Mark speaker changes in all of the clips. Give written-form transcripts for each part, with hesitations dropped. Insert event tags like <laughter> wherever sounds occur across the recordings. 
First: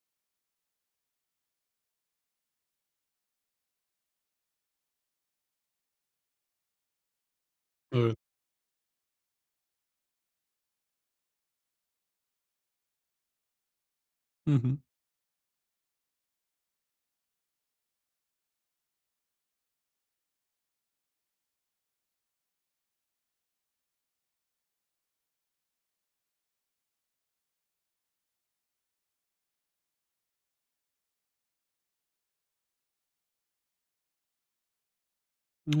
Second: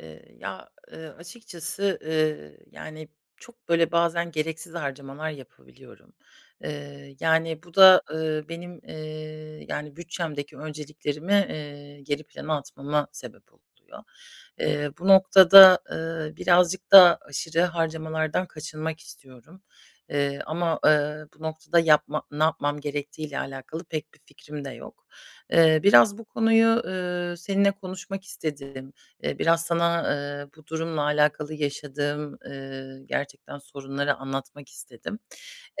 Speaker 1: Açıkçası, yani, çok, böyle, bazen gereksiz harcamalar yapabiliyorum. Bu da,
Speaker 2: Evet.
Speaker 1: benim, yani, bütçemdeki önceliklerimi, geri plana atmama sebep oluyor.
Speaker 2: Hı hı.
Speaker 1: Bu noktada, birazcık da aşırı harcamalardan kaçınmak istiyorum. Bu noktada ne yapmam gerektiğiyle alakalı pek bir fikrim de yok. Biraz bu konuyu, seninle konuşmak istedim. Biraz sana, bu durumla alakalı yaşadığım, gerçekten sorunları anlatmak istedim.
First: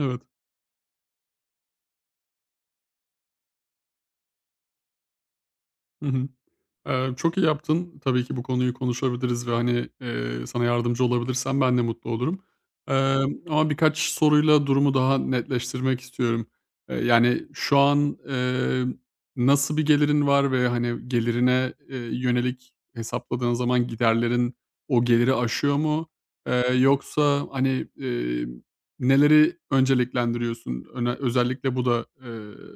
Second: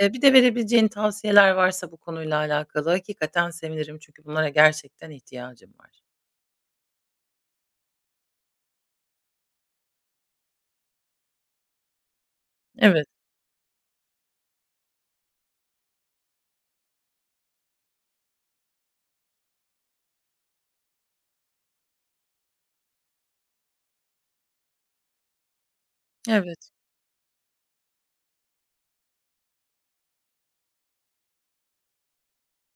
Speaker 1: Bir de verebileceğin tavsiyeler varsa bu konuyla alakalı hakikaten sevinirim çünkü bunlara gerçekten ihtiyacım var.
Speaker 2: Hı hı. Çok iyi yaptın. Tabii ki bu konuyu konuşabiliriz ve, hani, sana yardımcı olabilirsem ben de mutlu olurum.
Speaker 1: Evet,
Speaker 2: Ama birkaç soruyla durumu daha netleştirmek istiyorum. Yani, şu an, nasıl bir gelirin var ve, hani, gelirine, yönelik hesapladığın zaman giderlerin o geliri aşıyor mu?
Speaker 1: evet,
Speaker 2: Yoksa, hani, neleri önceliklendiriyorsun? Öne özellikle bu da,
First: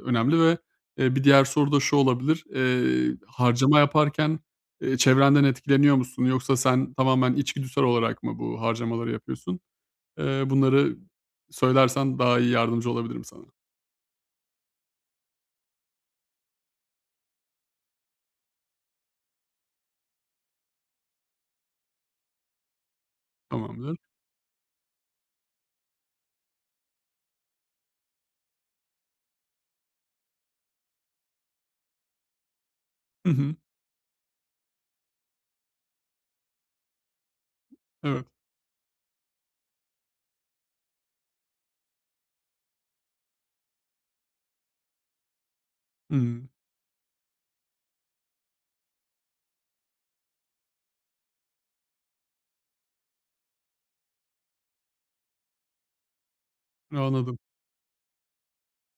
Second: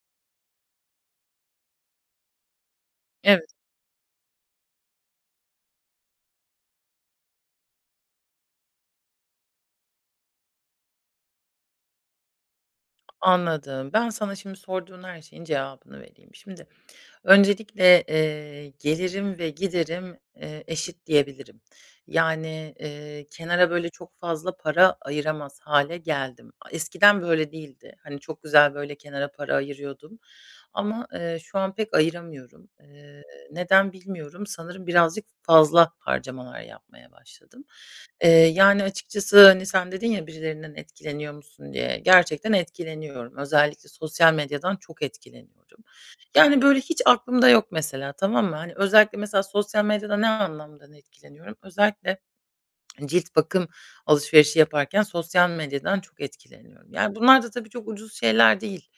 Speaker 2: önemli ve bir diğer soru da şu olabilir: Eee,
Speaker 1: evet,
Speaker 2: harcama yaparken, çevrenden etkileniyor musun yoksa sen tamamen içgüdüsel olarak mı bu harcamaları yapıyorsun? Bunları söylersen daha iyi yardımcı olabilirim sana.
Speaker 1: anladım. Ben sana şimdi sorduğun her şeyin cevabını vereyim. Şimdi öncelikle, gelirim ve giderim, eşit diyebilirim. Yani, kenara böyle
Speaker 2: Tamamdır.
Speaker 1: çok fazla para ayıramaz hale geldim. Eskiden böyle değildi. Hani, çok güzel böyle kenara para ayırıyordum ama, şu an pek ayıramıyorum.
Speaker 2: Hı hı.
Speaker 1: Neden bilmiyorum. Sanırım birazcık fazla harcamalar yapmaya başladım.
Speaker 2: Evet.
Speaker 1: Yani, açıkçası, hani, sen dedin ya, "Birilerinden etkileniyor musun?" diye. Gerçekten etkileniyorum. Özellikle sosyal medyadan çok etkileniyorum.
Speaker 2: Hımm.
Speaker 1: Yani, böyle, hiç aklımda yok mesela, tamam mı? Hani, özellikle mesela sosyal medyada ne anlamda etkileniyorum? Özellikle cilt bakım alışverişi yaparken sosyal medyadan çok etkileniyorum. Yani,
Speaker 2: Anladım.
Speaker 1: bunlar da tabii çok ucuz şeyler değil.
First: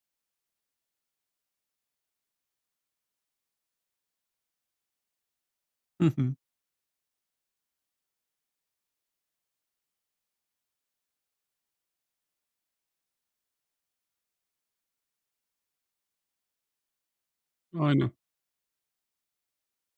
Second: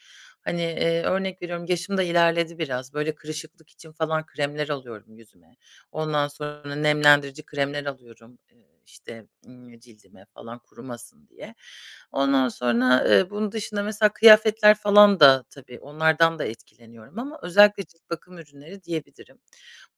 Speaker 1: Hani, örnek veriyorum, yaşım da ilerledi biraz. Böyle kırışıklık için falan kremler alıyorum yüzüme.
Speaker 2: Hı
Speaker 1: Ondan
Speaker 2: hı.
Speaker 1: sonra nemlendirici kremler alıyorum, işte, cildime falan kurumasın diye. Ondan sonra, bunun dışında mesela kıyafetler falan da tabii onlardan da etkileniyorum ama özellikle cilt
Speaker 2: Aynen.
Speaker 1: bakım ürünleri diyebilirim.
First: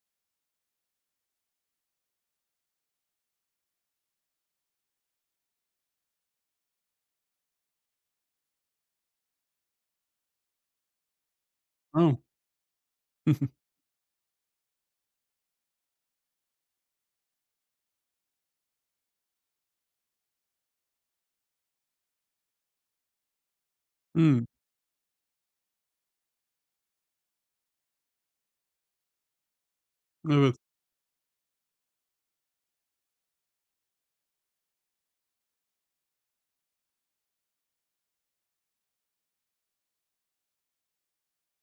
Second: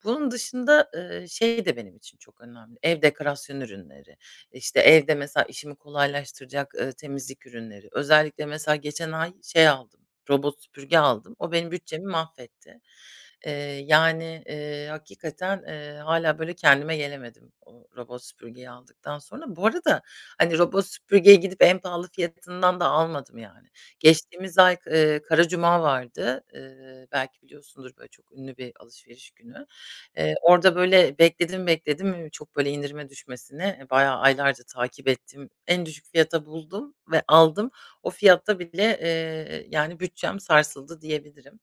Speaker 1: Bunun dışında, şey de benim için çok önemli, ev dekorasyon ürünleri. İşte, evde mesela işimi kolaylaştıracak, temizlik ürünleri. Özellikle mesela geçen ay şey aldım, robot süpürge aldım. O benim bütçemi
Speaker 2: Tamam.
Speaker 1: mahvetti.
Speaker 2: Hı hı.
Speaker 1: Eee, Hakikaten, hâlâ böyle kendime gelemedim o robot süpürgeyi aldıktan sonra. Bu arada, hani, robot süpürgeye gidip en pahalı fiyatından da almadım yani.
Speaker 2: Hımm.
Speaker 1: Geçtiğimiz ay, Karacuma vardı. Belki biliyorsundur, böyle çok ünlü bir alışveriş günü.
Speaker 2: Evet.
Speaker 1: Orada, böyle, bekledim, çok, böyle, indirime düşmesini, bayağı aylarca takip ettim. En düşük fiyata buldum ve aldım. O fiyatta bile, yani, bütçem sarsıldı diyebilirim.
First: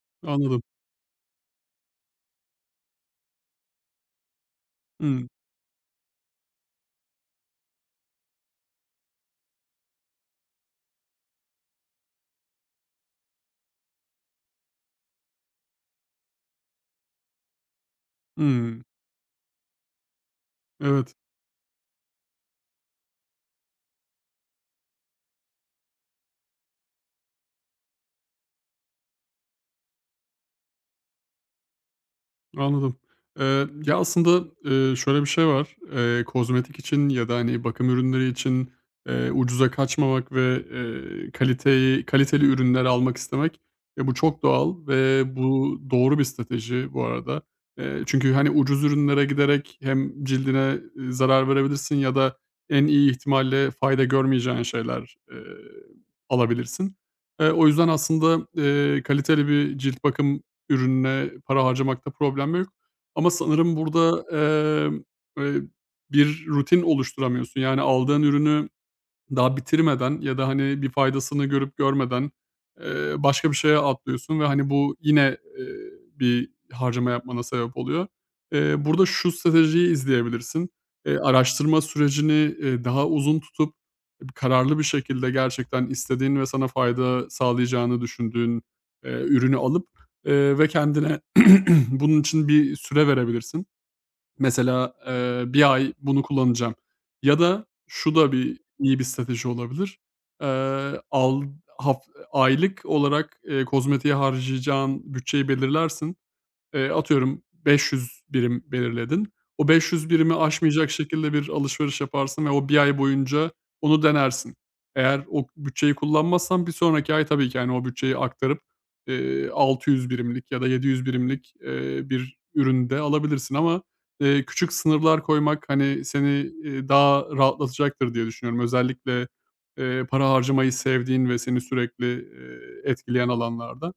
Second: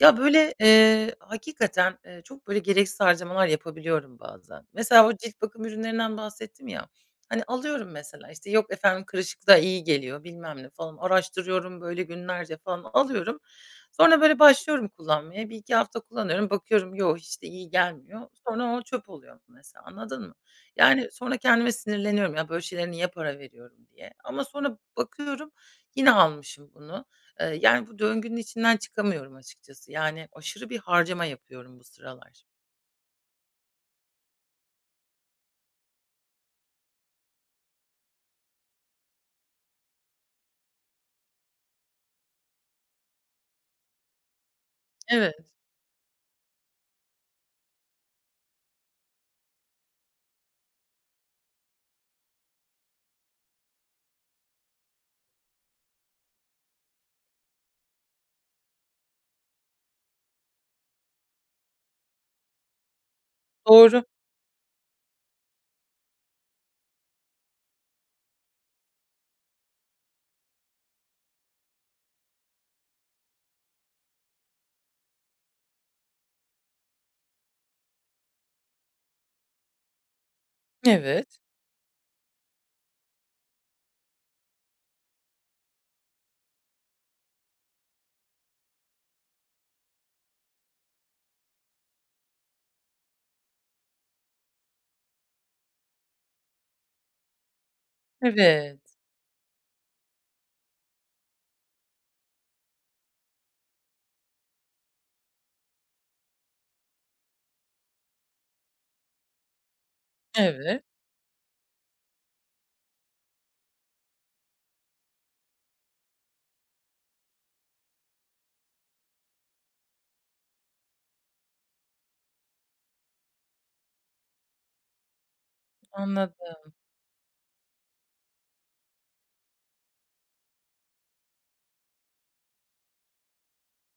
Speaker 1: Ya, böyle,
Speaker 2: Anladım.
Speaker 1: hakikaten, çok, böyle, gereksiz harcamalar yapabiliyorum bazen. Mesela o
Speaker 2: Hımm.
Speaker 1: cilt bakım ürünlerinden bahsettim ya, hani, alıyorum mesela, işte, yok efendim kırışıklığa iyi geliyor bilmem ne falan araştırıyorum, böyle, günlerce falan alıyorum. Sonra böyle başlıyorum kullanmaya. Bir iki hafta kullanıyorum. Bakıyorum yok hiç de iyi gelmiyor. Sonra o
Speaker 2: Hımm.
Speaker 1: çöp oluyor mesela, anladın mı? Yani
Speaker 2: Evet.
Speaker 1: sonra kendime sinirleniyorum, ya, böyle şeylere niye para veriyorum diye. Ama sonra bakıyorum yine almışım bunu. Yani bu döngünün içinden çıkamıyorum açıkçası. Yani aşırı bir harcama yapıyorum bu sıralar.
Speaker 2: Anladım. Ya, aslında, şöyle bir şey var. Kozmetik için ya da, hani, bakım ürünleri için, ucuza kaçmamak ve, kaliteyi kaliteli ürünler almak istemek, bu çok doğal ve
Speaker 1: Evet,
Speaker 2: bu doğru bir strateji bu arada. Çünkü, hani, ucuz ürünlere giderek hem cildine, zarar verebilirsin ya da en iyi ihtimalle fayda görmeyeceğin şeyler, alabilirsin. O yüzden aslında, kaliteli bir cilt bakım ürününe para harcamakta problem yok ama sanırım
Speaker 1: doğru.
Speaker 2: burada, eee, e, bir rutin oluşturamıyorsun. Yani aldığın ürünü daha bitirmeden ya da, hani, bir faydasını görüp görmeden, başka bir şeye atlıyorsun ve, hani, bu yine, bir harcama yapmana sebep oluyor. Burada şu stratejiyi izleyebilirsin. Eee,
Speaker 1: Evet,
Speaker 2: araştırma sürecini, daha uzun tutup kararlı bir şekilde gerçekten istediğin ve sana fayda sağlayacağını düşündüğün, ürünü alıp, ve kendine <clears throat> bunun için bir süre verebilirsin. Mesela, 1 ay bunu kullanacağım ya da şu da bir
Speaker 1: evet,
Speaker 2: iyi bir strateji olabilir. Al haf Aylık olarak, kozmetiğe harcayacağın bütçeyi belirlersin. Atıyorum 500 birim belirledin. O 500 birimi
Speaker 1: evet.
Speaker 2: aşmayacak şekilde bir alışveriş yaparsın ve o bir ay boyunca onu denersin. Eğer o bütçeyi kullanmazsan bir sonraki ay tabii ki, hani, o bütçeyi aktarıp, 600 birimlik ya da 700 birimlik, bir üründe alabilirsin ama, küçük sınırlar koymak, hani, seni,
Speaker 1: Anladım.
Speaker 2: daha rahatlatacaktır diye düşünüyorum. Özellikle, para harcamayı sevdiğin ve seni sürekli, etkileyen alanlarda.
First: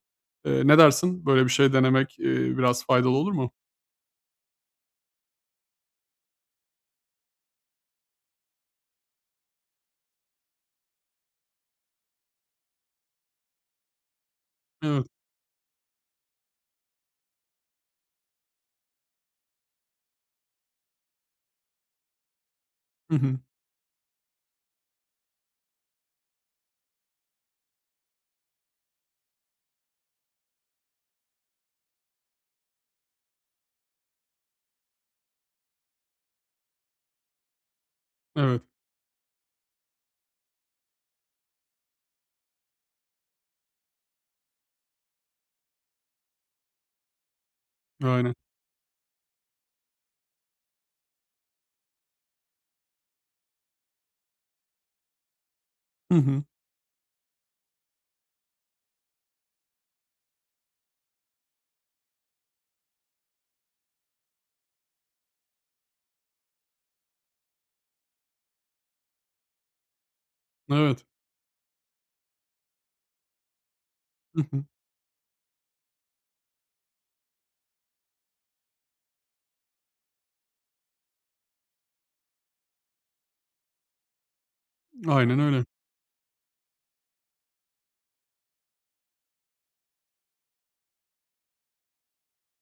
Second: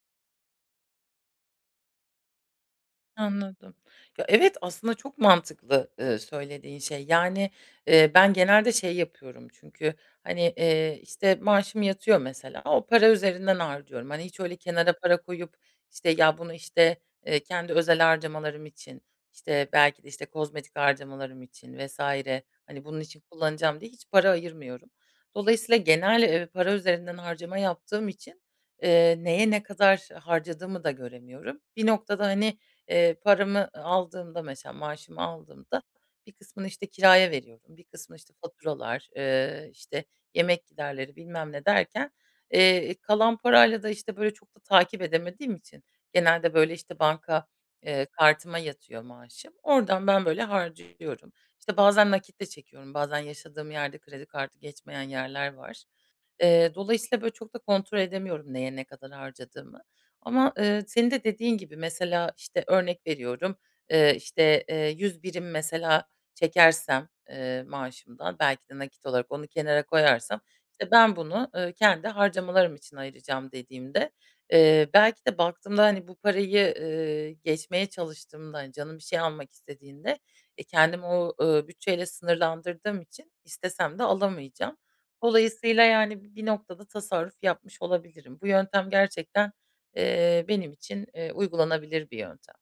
Speaker 2: Ne dersin? Böyle bir şey denemek, biraz faydalı olur mu?
Speaker 1: Anladım. Ya, evet, aslında çok mantıklı, söylediğin şey. Yani, ben genelde şey yapıyorum çünkü, hani, işte, maaşım yatıyor mesela, o para üzerinden harcıyorum. Hani, hiç öyle kenara
Speaker 2: Evet.
Speaker 1: para koyup, işte, ya, bunu, işte, kendi özel harcamalarım için, işte, belki de, işte, kozmetik harcamalarım için vesaire. Hani, bunun
Speaker 2: Hı
Speaker 1: için
Speaker 2: hı.
Speaker 1: kullanacağım diye hiç para ayırmıyorum. Dolayısıyla genel, para üzerinden harcama yaptığım için, neye ne kadar harcadığımı da göremiyorum. Bir noktada, hani, paramı aldığımda mesela maaşımı aldığımda bir kısmını, işte, kiraya veriyorum, bir kısmını, işte,
Speaker 2: Evet.
Speaker 1: faturalar, işte, yemek giderleri bilmem ne derken, kalan parayla da, işte, böyle, çok da takip edemediğim için genelde, böyle, işte, banka,
Speaker 2: Aynen.
Speaker 1: kartıma yatıyor maaşım. Oradan ben, böyle, harcıyorum. İşte, bazen nakit çekiyorum. Bazen yaşadığım yerde kredi kartı geçmeyen yerler var.
Speaker 2: Hı hı.
Speaker 1: Dolayısıyla böyle çok da kontrol edemiyorum neye ne kadar harcadığımı. Ama, senin de dediğin gibi mesela, işte, örnek veriyorum, 100 birim mesela çekersem, maaşımdan belki de nakit olarak onu kenara koyarsam, işte,
Speaker 2: Evet.
Speaker 1: ben bunu, kendi harcamalarım için ayıracağım dediğimde,
Speaker 2: Hı hı.
Speaker 1: belki de baktığımda, hani, bu parayı, geçmeye çalıştığımda, hani, canım bir şey almak istediğinde, e, kendimi o, bütçeyle sınırlandırdığım için istesem de alamayacağım.
Speaker 2: Aynen öyle.
Speaker 1: Dolayısıyla, yani, bir noktada tasarruf yapmış olabilirim. Bu yöntem gerçekten, benim için, uygulanabilir bir yöntem.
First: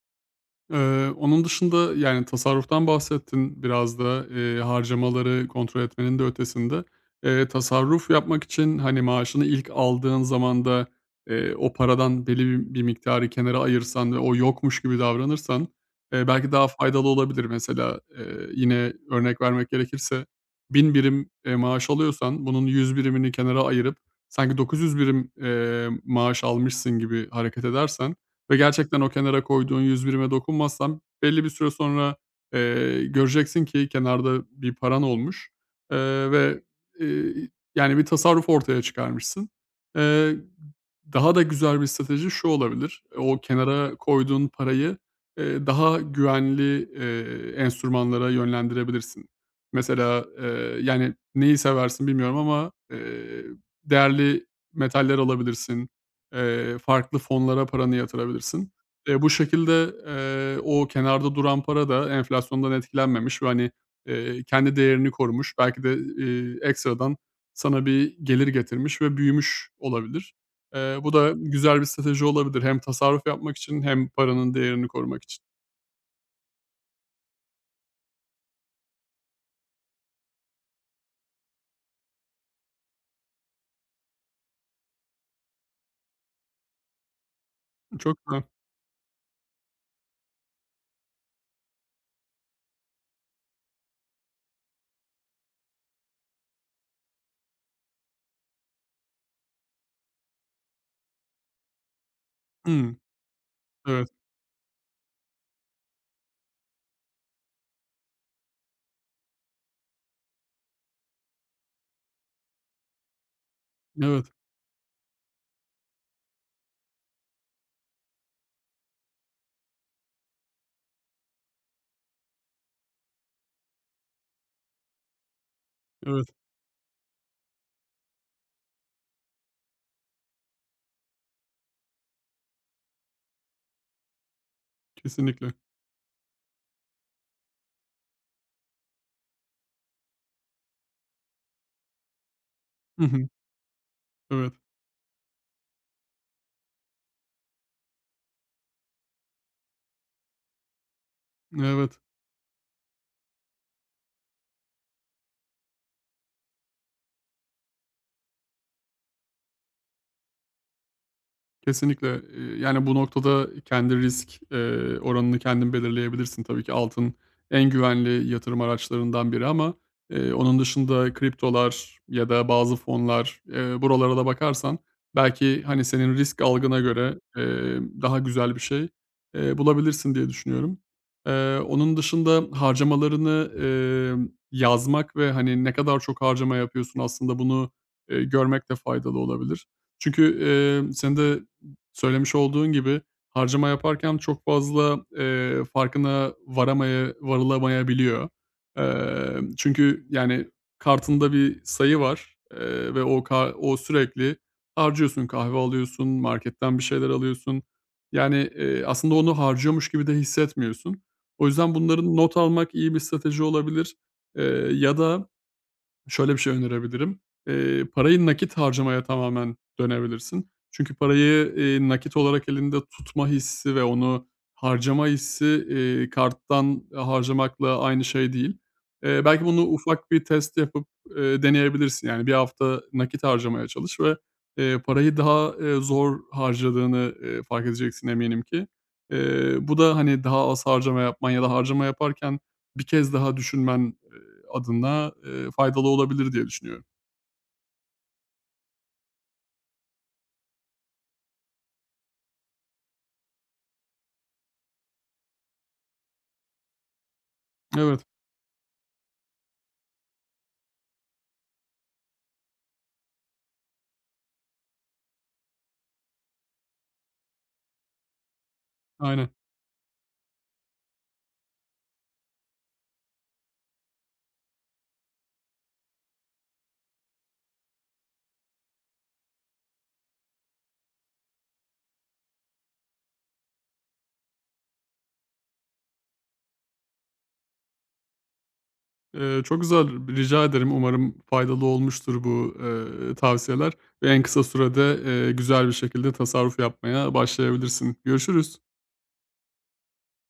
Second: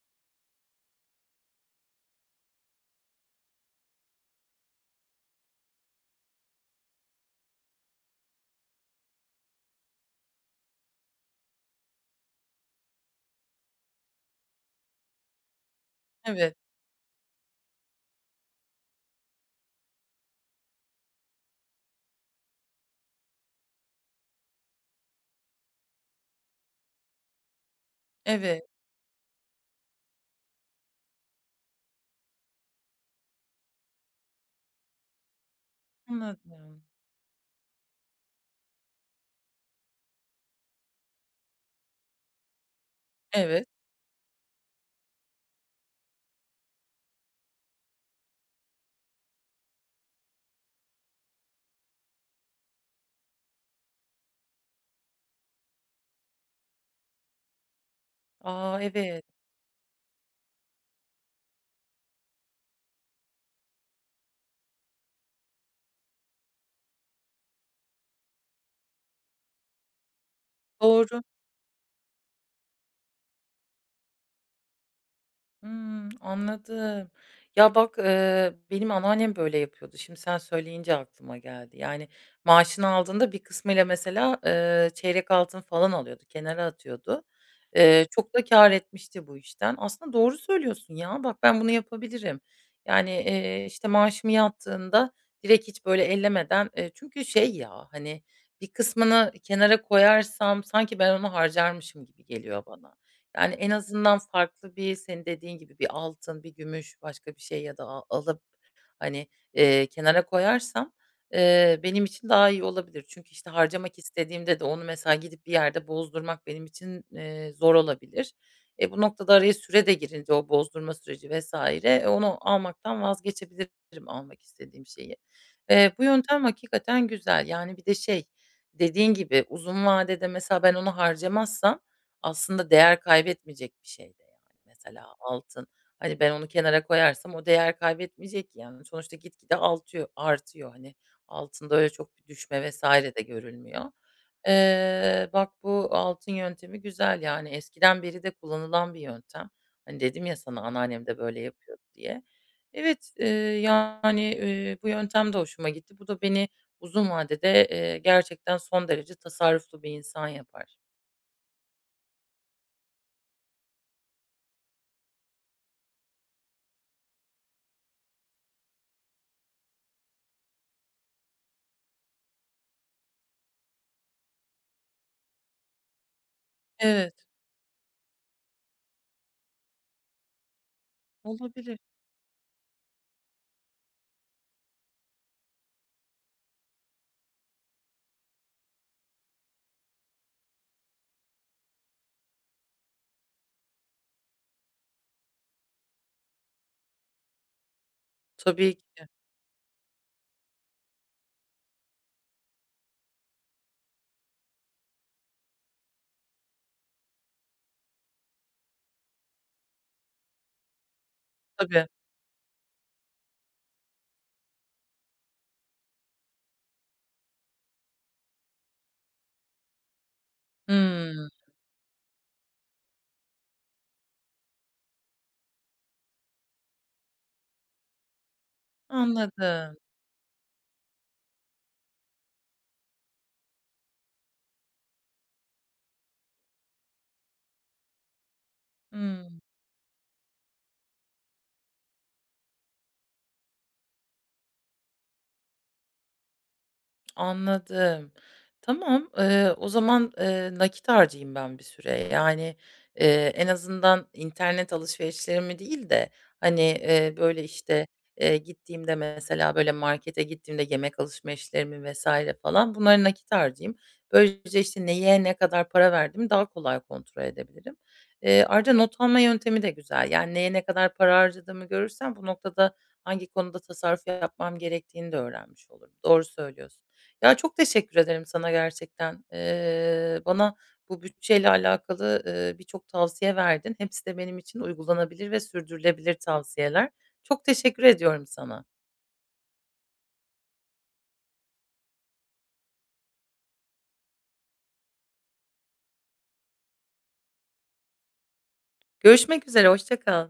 Speaker 2: Onun dışında, yani, tasarruftan bahsettin biraz da, harcamaları kontrol etmenin de ötesinde. Tasarruf yapmak için, hani, maaşını ilk aldığın zaman da, o paradan belli bir miktarı kenara ayırsan ve o yokmuş gibi davranırsan, belki
Speaker 1: Evet,
Speaker 2: daha faydalı olabilir. Mesela, yine örnek vermek gerekirse 1.000 birim, maaş alıyorsan bunun 100 birimini kenara ayırıp sanki 900 birim, maaş almışsın gibi hareket edersen, ve
Speaker 1: evet.
Speaker 2: gerçekten o kenara koyduğun 100 birime dokunmazsan belli bir süre sonra, göreceksin ki kenarda bir paran olmuş, ve,
Speaker 1: Anladım.
Speaker 2: eee, yani bir tasarruf ortaya çıkarmışsın. Eee, daha da güzel bir strateji şu olabilir: O
Speaker 1: Evet.
Speaker 2: kenara koyduğun parayı, daha güvenli, enstrümanlara yönlendirebilirsin. Mesela, yani neyi seversin bilmiyorum ama, değerli metaller alabilirsin. Farklı fonlara paranı yatırabilirsin.
Speaker 1: A,
Speaker 2: Eee,
Speaker 1: evet.
Speaker 2: bu şekilde, o kenarda duran para da enflasyondan etkilenmemiş ve, hani, kendi değerini korumuş. Belki de, ekstradan sana bir gelir getirmiş ve büyümüş olabilir. Bu
Speaker 1: Doğru.
Speaker 2: da güzel bir strateji olabilir hem tasarruf yapmak için hem paranın değerini korumak için.
Speaker 1: Hmm, anladım. Ya, bak, benim anneannem böyle yapıyordu. Şimdi sen söyleyince aklıma geldi. Yani, maaşını aldığında bir kısmıyla mesela, çeyrek altın falan alıyordu, kenara atıyordu.
Speaker 2: Çok
Speaker 1: Çok
Speaker 2: güzel.
Speaker 1: da kâr etmişti bu işten. Aslında doğru söylüyorsun ya. Bak, ben bunu yapabilirim. Yani, işte, maaşım yattığında direkt hiç böyle ellemeden, çünkü şey ya, hani, bir kısmını kenara koyarsam sanki ben onu harcarmışım gibi geliyor bana.
Speaker 2: Hımm.
Speaker 1: Yani, en
Speaker 2: Evet.
Speaker 1: azından farklı bir senin dediğin gibi bir altın, bir gümüş, başka bir şey ya da a hani, kenara koyarsam, benim için daha iyi olabilir. Çünkü, işte, harcamak
Speaker 2: Evet.
Speaker 1: istediğimde de onu mesela gidip bir yerde bozdurmak benim için, zor olabilir. E, bu noktada araya süre de girince o bozdurma süreci vesaire e, onu almaktan vazgeçebilirim almak istediğim şeyi. Bu
Speaker 2: Evet.
Speaker 1: yöntem hakikaten güzel. Yani bir de şey, dediğin gibi uzun vadede mesela ben onu harcamazsam aslında değer kaybetmeyecek bir şey de yani mesela
Speaker 2: Kesinlikle.
Speaker 1: altın. Hani, ben onu kenara koyarsam o değer kaybetmeyecek ki, yani. Sonuçta gitgide altıyor artıyor, hani. Altında öyle çok bir düşme
Speaker 2: Hı
Speaker 1: vesaire de
Speaker 2: hı.
Speaker 1: görülmüyor.
Speaker 2: Evet.
Speaker 1: Bak bu altın yöntemi güzel, yani, eskiden beri de kullanılan bir yöntem. Hani, dedim ya sana anneannem de böyle yapıyordu
Speaker 2: Evet.
Speaker 1: diye. Evet, yani, bu yöntem de hoşuma gitti. Bu da beni uzun vadede, gerçekten son derece tasarruflu bir insan yapar.
Speaker 2: Kesinlikle. Yani, bu noktada kendi risk, oranını kendin belirleyebilirsin. Tabii ki altın en güvenli yatırım araçlarından biri ama, onun dışında kriptolar ya da bazı fonlar, buralara da bakarsan belki, hani, senin risk algına
Speaker 1: Evet,
Speaker 2: göre, daha güzel bir şey, bulabilirsin diye düşünüyorum. Eee,
Speaker 1: olabilir.
Speaker 2: onun dışında harcamalarını, yazmak ve, hani, ne kadar çok harcama yapıyorsun aslında bunu, görmek de faydalı olabilir. Çünkü, senin de söylemiş olduğun gibi harcama yaparken çok fazla, farkına varılamayabiliyor.
Speaker 1: Tabii ki.
Speaker 2: Çünkü, yani, kartında bir sayı var, ve o sürekli harcıyorsun. Kahve alıyorsun, marketten bir şeyler alıyorsun. Yani, aslında onu harcıyormuş gibi de hissetmiyorsun. O yüzden
Speaker 1: Tabii.
Speaker 2: bunların not almak iyi bir strateji olabilir. Eee, ya da, şöyle bir şey önerebilirim. Parayı nakit harcamaya tamamen dönebilirsin. Çünkü
Speaker 1: Hımm,
Speaker 2: parayı, nakit olarak elinde tutma hissi ve onu harcama hissi, karttan harcamakla aynı şey değil. Belki bunu
Speaker 1: anladım.
Speaker 2: ufak bir test yapıp, deneyebilirsin. Yani bir hafta nakit harcamaya çalış ve, parayı daha, zor harcadığını, fark edeceksin eminim ki.
Speaker 1: Hmm.
Speaker 2: Bu da, hani, daha az harcama yapman ya da harcama yaparken bir kez daha düşünmen, adına, faydalı olabilir diye düşünüyorum.
Speaker 1: Anladım. Tamam, o zaman, nakit harcayayım ben bir süre. Yani, en azından internet alışverişlerimi değil de, hani, böyle, işte,
Speaker 2: Evet,
Speaker 1: gittiğimde mesela, böyle, markete gittiğimde yemek alışverişlerimi vesaire falan bunları nakit harcayayım. Böylece, işte, neye ne kadar para verdiğimi daha kolay kontrol edebilirim. Ayrıca not alma
Speaker 2: aynen.
Speaker 1: yöntemi de güzel. Yani neye ne kadar para harcadığımı görürsem bu noktada hangi konuda tasarruf yapmam gerektiğini de öğrenmiş olurum. Doğru söylüyorsun. Ya, çok teşekkür ederim sana gerçekten. Bana bu bütçeyle alakalı, birçok tavsiye verdin. Hepsi de benim için uygulanabilir ve sürdürülebilir tavsiyeler. Çok teşekkür ediyorum sana.
Speaker 2: Çok güzel. Rica ederim. Umarım faydalı olmuştur bu, tavsiyeler ve en kısa sürede, güzel bir şekilde tasarruf yapmaya başlayabilirsin. Görüşürüz.
Speaker 1: Görüşmek üzere, hoşça kal.